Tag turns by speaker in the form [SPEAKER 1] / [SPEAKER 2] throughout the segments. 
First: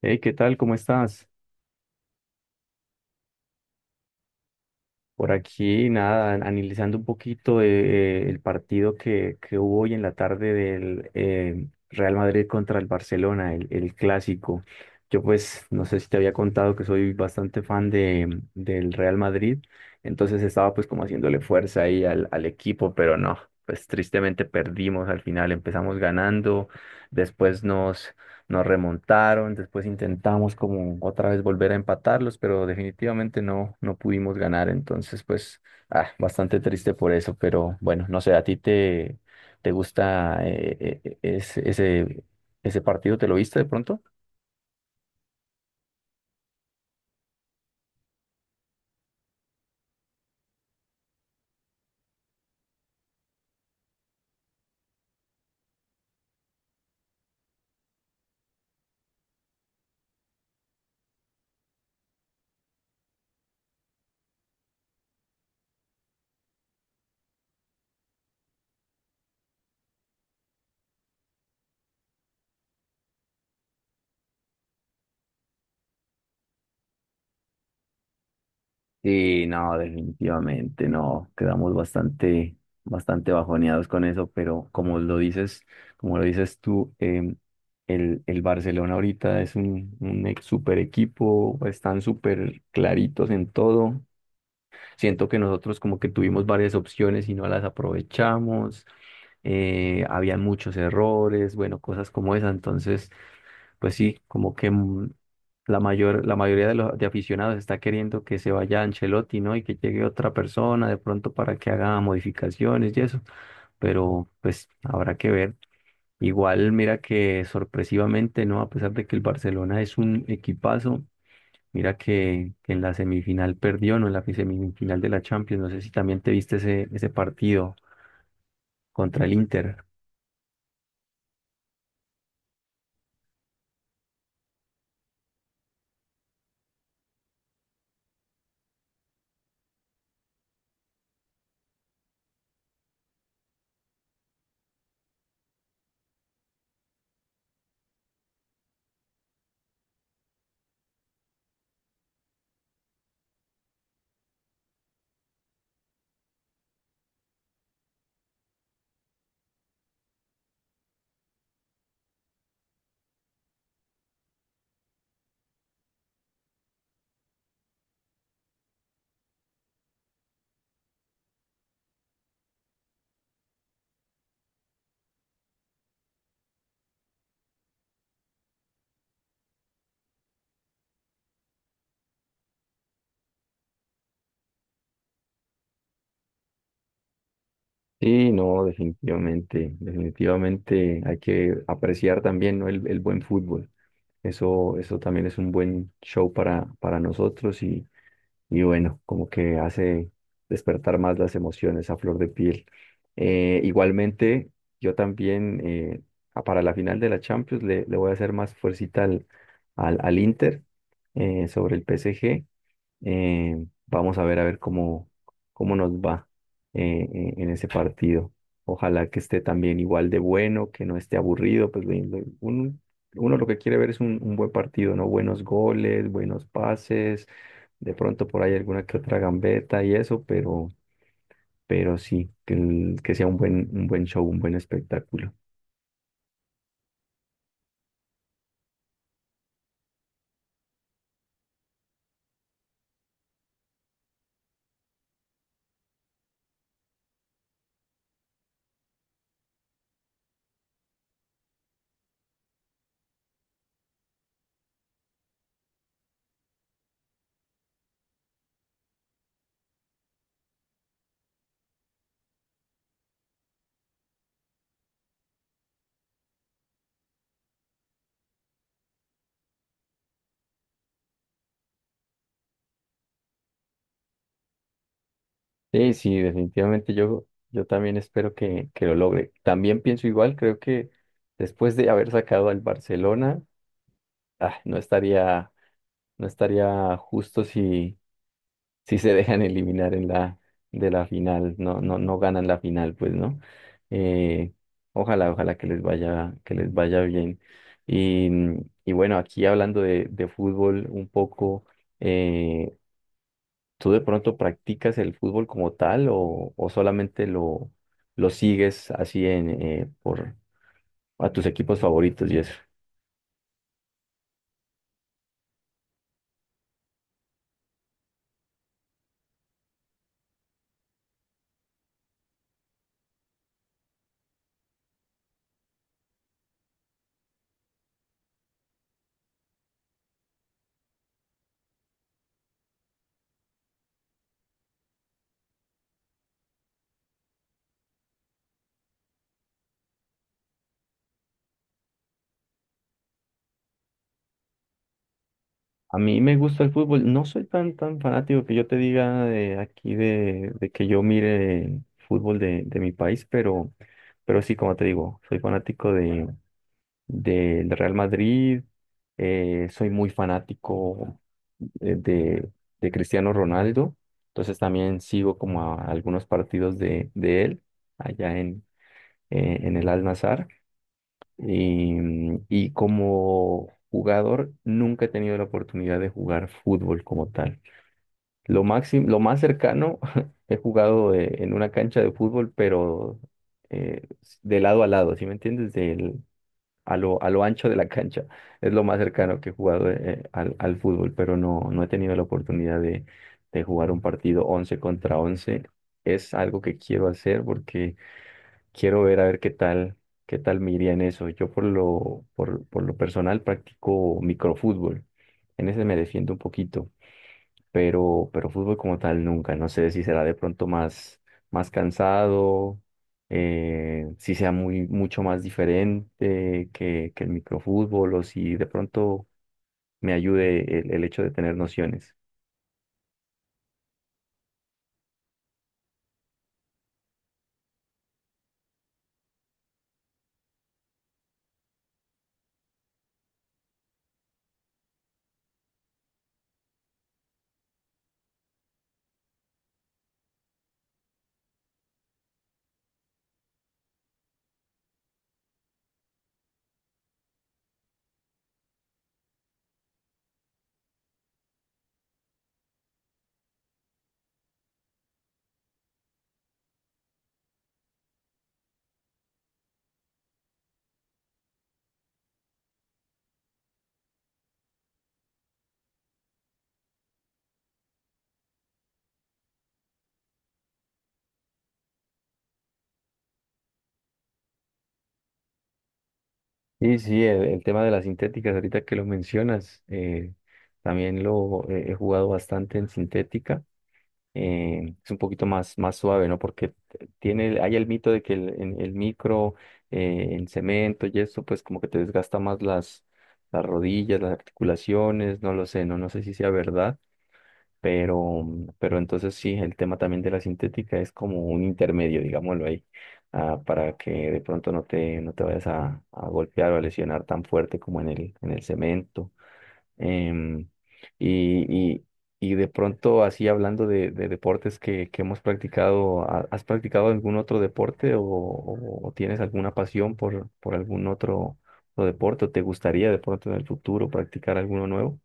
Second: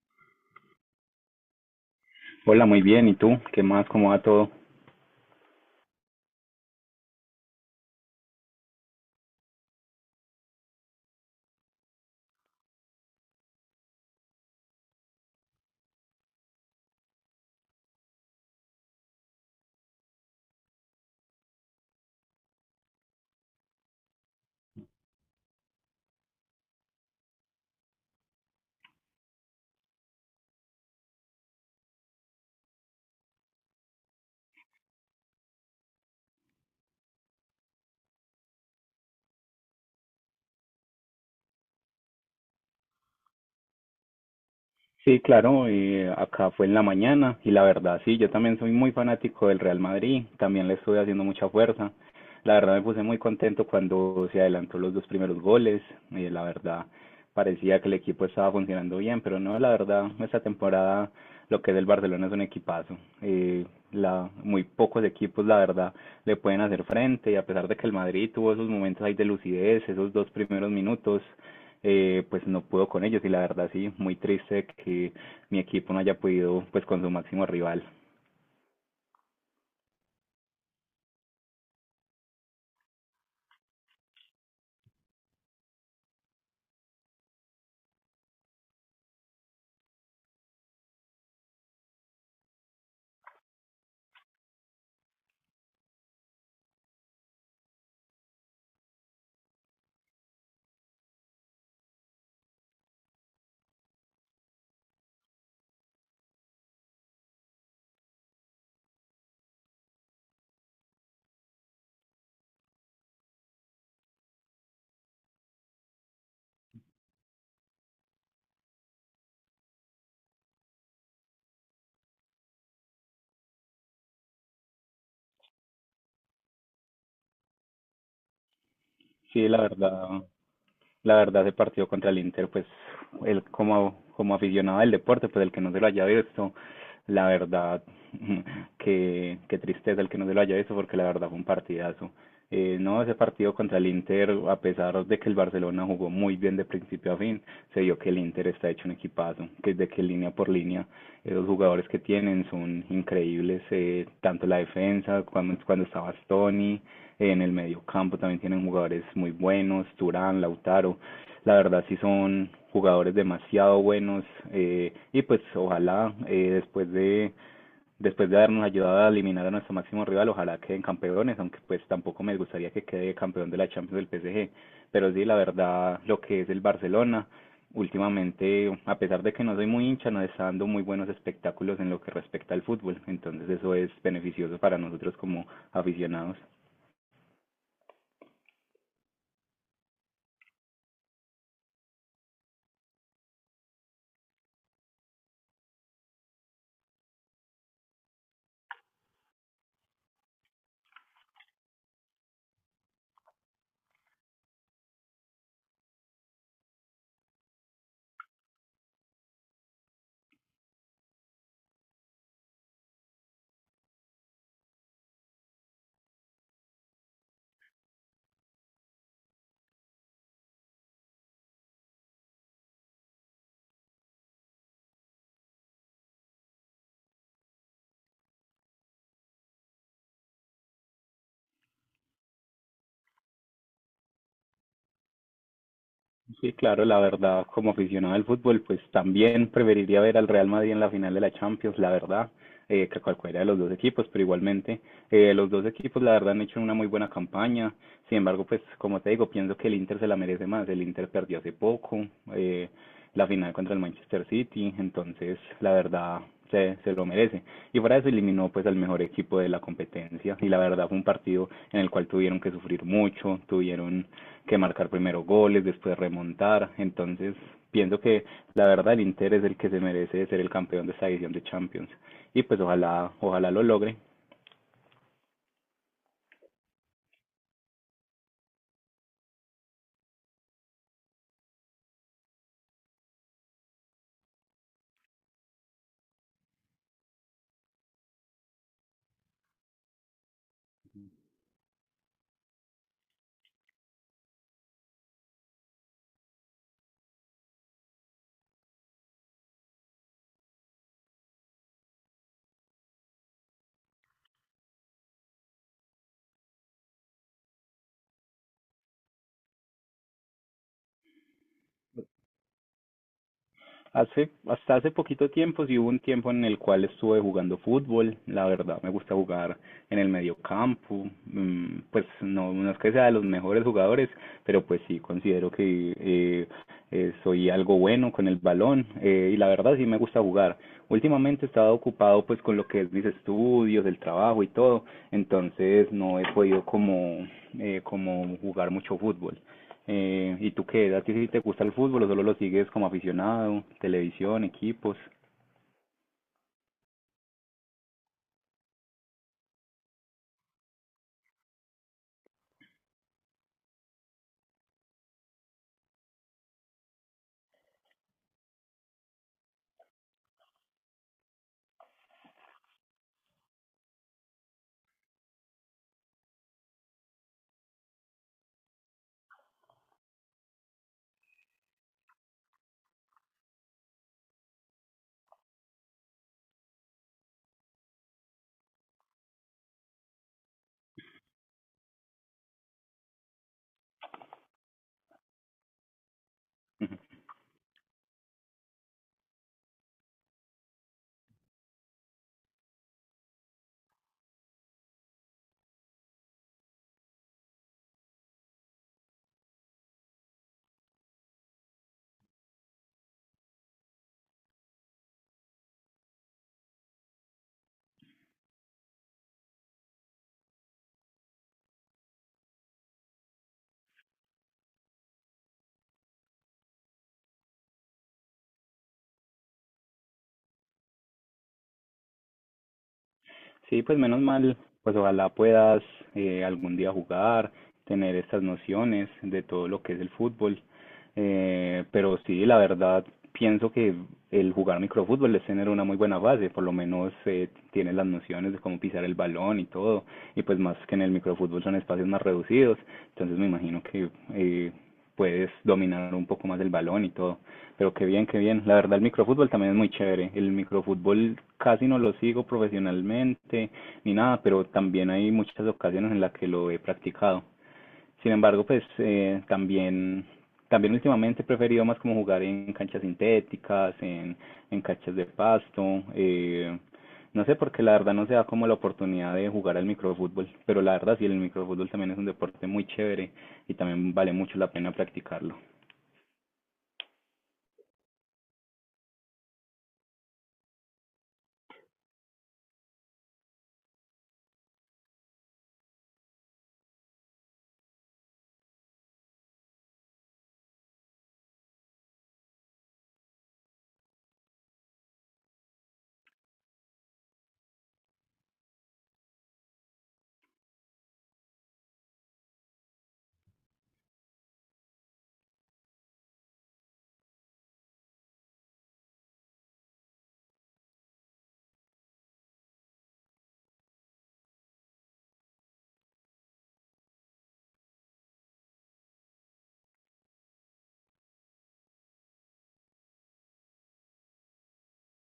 [SPEAKER 1] Hey, ¿qué tal? ¿Cómo estás?
[SPEAKER 2] Hola, muy bien. ¿Y tú? ¿Qué más? ¿Cómo va todo?
[SPEAKER 1] Por aquí, nada, analizando un poquito el partido que hubo hoy en la tarde del Real Madrid contra el Barcelona, el clásico. Yo pues no sé si te había contado que soy bastante fan del Real Madrid, entonces estaba pues como haciéndole fuerza ahí al equipo, pero no, pues tristemente perdimos al final, empezamos ganando, después nos remontaron, después intentamos como otra vez volver a empatarlos, pero definitivamente no, no pudimos ganar, entonces pues ah, bastante triste por eso, pero bueno, no sé, ¿a ti te gusta ese partido? ¿Te lo viste de pronto?
[SPEAKER 2] Sí, claro, acá fue en la mañana y la verdad, sí, yo también soy muy fanático del Real Madrid, también le estuve haciendo mucha fuerza. La verdad me puse muy contento cuando se adelantó los dos primeros goles, la verdad parecía que el equipo estaba funcionando bien, pero no, la verdad, esta temporada lo que es el Barcelona es un equipazo. Eh, muy pocos equipos, la verdad, le pueden hacer frente, y a pesar de que el Madrid tuvo esos momentos ahí de lucidez, esos dos primeros minutos, pues no pudo con ellos y la verdad sí, muy triste que mi equipo no haya podido pues con su máximo rival.
[SPEAKER 1] Sí, no, definitivamente no. Quedamos bastante bajoneados con eso, pero como lo dices tú, el Barcelona ahorita es un super equipo, están súper claritos en todo. Siento que nosotros como que tuvimos varias opciones y no las aprovechamos. Había muchos errores, bueno, cosas como esa. Entonces, pues sí, como que la mayoría de los de aficionados está queriendo que se vaya Ancelotti, ¿no? Y que llegue otra persona de pronto para que haga modificaciones y eso, pero pues habrá que ver. Igual, mira que sorpresivamente, ¿no? A pesar de que el Barcelona es un equipazo, mira que en la semifinal perdió, ¿no? En la semifinal de la Champions, no sé si también te viste ese partido contra el
[SPEAKER 2] Sí, la
[SPEAKER 1] Inter.
[SPEAKER 2] verdad, ese partido contra el Inter, pues él como, como aficionado del deporte, pues el que no se lo haya visto, la verdad, qué tristeza el que no se lo haya visto, porque la verdad fue un partidazo. No, ese partido contra el Inter, a pesar de que el Barcelona jugó muy bien de principio a fin, se vio que el Inter está hecho un equipazo, que desde que línea por línea, los jugadores que tienen son increíbles, tanto la defensa, cuando estaba Stoni, en el mediocampo también tienen jugadores muy buenos, Turán, Lautaro. La verdad sí son jugadores demasiado buenos, y pues ojalá, después de habernos ayudado a eliminar a nuestro máximo rival, ojalá queden campeones, aunque pues tampoco me gustaría que quede campeón de la Champions del PSG. Pero sí, la verdad, lo que es el Barcelona, últimamente, a pesar de que no soy muy hincha, nos está dando muy buenos espectáculos en lo que respecta al fútbol. Entonces eso es beneficioso para nosotros como aficionados.
[SPEAKER 1] Sí, no, definitivamente hay que apreciar también, ¿no? El buen fútbol. Eso también es un buen show para nosotros y bueno, como que hace despertar más las emociones a flor de piel. Igualmente, yo también para la final de la Champions le voy a hacer más fuercita al Inter sobre el PSG. Vamos a ver cómo nos va en ese partido. Ojalá que esté también igual de bueno, que no esté aburrido, pues uno lo que quiere ver es un buen partido, ¿no? Buenos goles, buenos pases, de pronto por ahí alguna que otra gambeta y eso, pero sí, que sea un buen show, un buen espectáculo.
[SPEAKER 2] Sí, claro, la verdad, como aficionado al fútbol, pues también preferiría ver al Real Madrid en la final de la Champions, la verdad, que cualquiera de los dos equipos, pero igualmente los dos equipos, la verdad, han hecho una muy buena campaña. Sin embargo, pues como te digo, pienso que el Inter se la merece más. El Inter perdió hace poco, eh, la final contra el Manchester City, entonces, la verdad, se lo merece. Y fuera de eso eliminó pues al mejor equipo de la competencia y la verdad fue un partido en el cual tuvieron que sufrir mucho, tuvieron que marcar primero goles, después remontar, entonces pienso que la verdad el Inter es el que se merece ser el campeón de esta edición de Champions, y pues ojalá, lo logre.
[SPEAKER 1] Sí, sí, yo también espero que lo logre. También pienso igual, creo que después de haber sacado al Barcelona, ah, no estaría justo si se dejan eliminar de la final, no, no, no ganan la final, pues, ¿no? Eh, ojalá que les vaya bien. Y, y bueno, aquí hablando de fútbol un poco, eh, ¿tú de pronto practicas el fútbol como tal o solamente lo sigues así en, por, a tus equipos favoritos y eso?
[SPEAKER 2] Hace, hasta hace poquito tiempo, sí hubo un tiempo en el cual estuve jugando fútbol, la verdad me gusta jugar en el medio campo. Mm, pues no, no es que sea de los mejores jugadores, pero pues sí considero que soy algo bueno con el balón, y la verdad sí me gusta jugar. Últimamente he estado ocupado pues con lo que es mis estudios, el trabajo y todo, entonces no he podido como, como jugar mucho fútbol. ¿Y tú qué? ¿A ti sí te gusta el fútbol o solo lo sigues como aficionado? Televisión, equipos.
[SPEAKER 1] A mí me gusta el fútbol. No soy tan fanático que yo te diga de aquí de que yo mire fútbol de mi país, pero sí, como te digo, soy fanático de Real Madrid, soy muy fanático eh, de, de Cristiano Ronaldo, entonces también sigo como a algunos partidos de él allá en el Al-Nassr. Y, mm, y como jugador nunca he tenido la oportunidad de jugar fútbol como tal. Lo máximo, lo más cercano he jugado en una cancha de fútbol, pero eh, de lado a lado, ¿sí me entiendes? Del, a lo ancho de la cancha. Es lo más cercano que he jugado al fútbol, pero no, no he tenido la oportunidad de jugar un partido 11 contra once. Es algo que quiero hacer porque quiero ver a ver qué tal me iría en eso. Yo por lo personal practico microfútbol. En ese me defiendo un poquito pero fútbol como tal nunca. No sé si será de pronto más cansado, si sea muy, mucho más diferente que el microfútbol o si de pronto me ayude el hecho de tener nociones.
[SPEAKER 2] Sí, pues menos mal, pues ojalá puedas algún día jugar, tener estas nociones de todo lo que es el fútbol. Pero sí, la verdad, pienso que el jugar microfútbol es tener una muy buena base, por lo menos tienes las nociones de cómo pisar el balón y todo, y pues más que en el microfútbol son espacios más reducidos, entonces me imagino que eh, puedes dominar un poco más el balón y todo. Pero qué bien, qué bien. La verdad, el microfútbol también es muy chévere. El microfútbol casi no lo sigo profesionalmente ni nada, pero también hay muchas ocasiones en las que lo he practicado. Sin embargo, pues también últimamente he preferido más como jugar en canchas sintéticas, en canchas de pasto. No sé, porque la verdad no se da como la oportunidad de jugar al microfútbol, pero la verdad sí, el microfútbol también es un deporte muy chévere y también vale mucho la pena practicarlo.
[SPEAKER 1] Sí sí, el tema de las sintéticas, ahorita que lo mencionas, también lo he jugado bastante en sintética. Eh, es un poquito más suave, ¿no? Porque tiene, hay el mito de que el, el micro, en cemento y eso, pues como que te desgasta más las rodillas, las articulaciones, no lo sé, no, no sé si sea verdad, pero, pero entonces sí, el tema también de la sintética es como un intermedio, digámoslo ahí, ah, para que de pronto no te, no te vayas a golpear o a lesionar tan fuerte como en el cemento. Em, y, y- y de pronto, así hablando de deportes que hemos practicado, ¿has practicado algún otro deporte o, o tienes alguna pasión por algún otro deporte? ¿O te gustaría de pronto en el futuro practicar alguno nuevo?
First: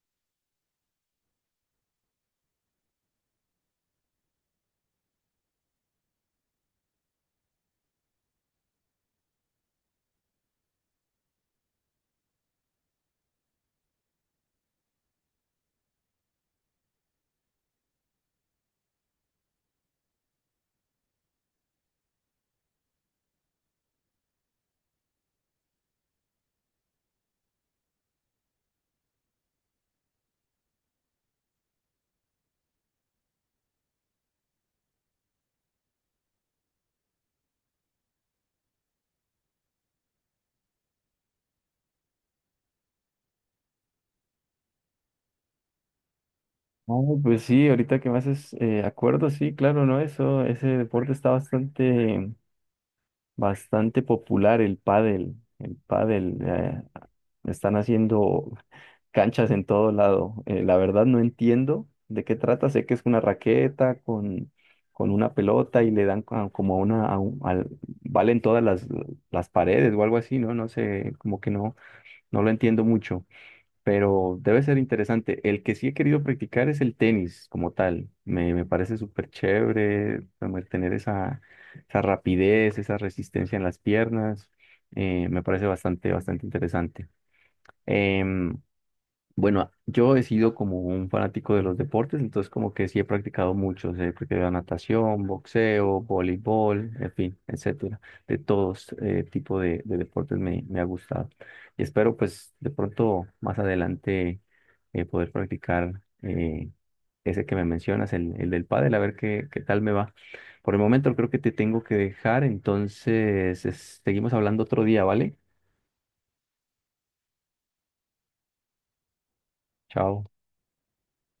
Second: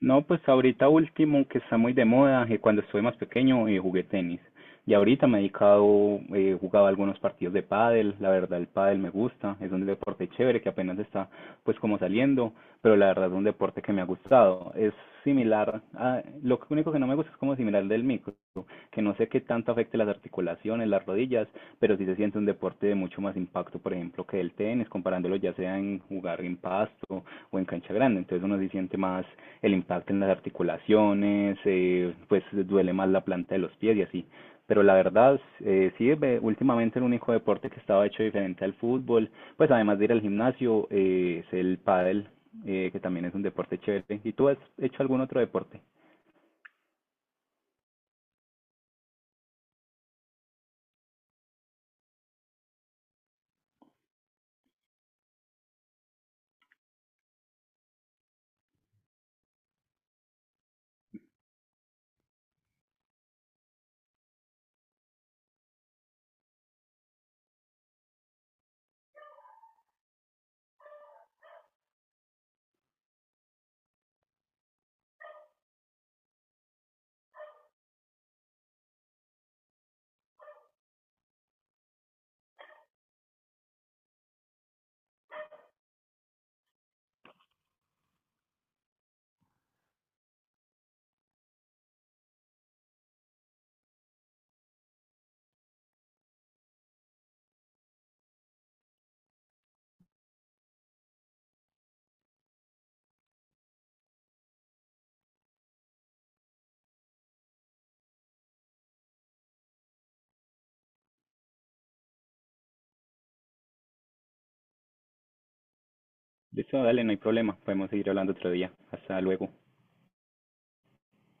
[SPEAKER 2] No, pues ahorita último, que está muy de moda, que cuando estuve más pequeño jugué tenis. Y ahorita me he dedicado, jugaba algunos partidos de pádel, la verdad el pádel me gusta, es un deporte chévere que apenas está pues como saliendo, pero la verdad es un deporte que me ha gustado. Es similar a, lo único que no me gusta es como similar al del micro, que no sé qué tanto afecte las articulaciones, las rodillas, pero sí se siente un deporte de mucho más impacto, por ejemplo, que el tenis, comparándolo ya sea en jugar en pasto o en cancha grande, entonces uno se siente más el impacto en las articulaciones. Pues duele más la planta de los pies y así. Pero la verdad, sí, últimamente el único deporte que estaba hecho diferente al fútbol, pues además de ir al gimnasio, es el pádel, que también es un deporte chévere. ¿Y tú has hecho algún otro deporte?
[SPEAKER 1] Oh, pues sí, ahorita que me haces acuerdo, sí, claro, ¿no? Eso, ese deporte está bastante popular, el pádel. El pádel, están haciendo canchas en todo lado. La verdad no entiendo de qué trata. Sé que es una raqueta con una pelota y le dan como a una, a valen todas las paredes o algo así, ¿no? No sé, como que no, no lo entiendo mucho, pero debe ser interesante. El que sí he querido practicar es el tenis como tal. Me parece súper chévere como el tener esa rapidez, esa resistencia en las piernas. Me parece bastante interesante. Em, bueno, yo he sido como un fanático de los deportes, entonces como que sí he practicado muchos, he practicado natación, boxeo, voleibol, en fin, etcétera. De todos tipo de deportes me ha gustado. Y espero pues de pronto más adelante poder practicar ese que me mencionas, el del pádel, a ver qué tal me va. Por el momento creo que te tengo que dejar, entonces seguimos hablando otro día, ¿vale?
[SPEAKER 2] Listo, dale, no hay problema, podemos seguir hablando otro día. Hasta luego.
[SPEAKER 1] Chao.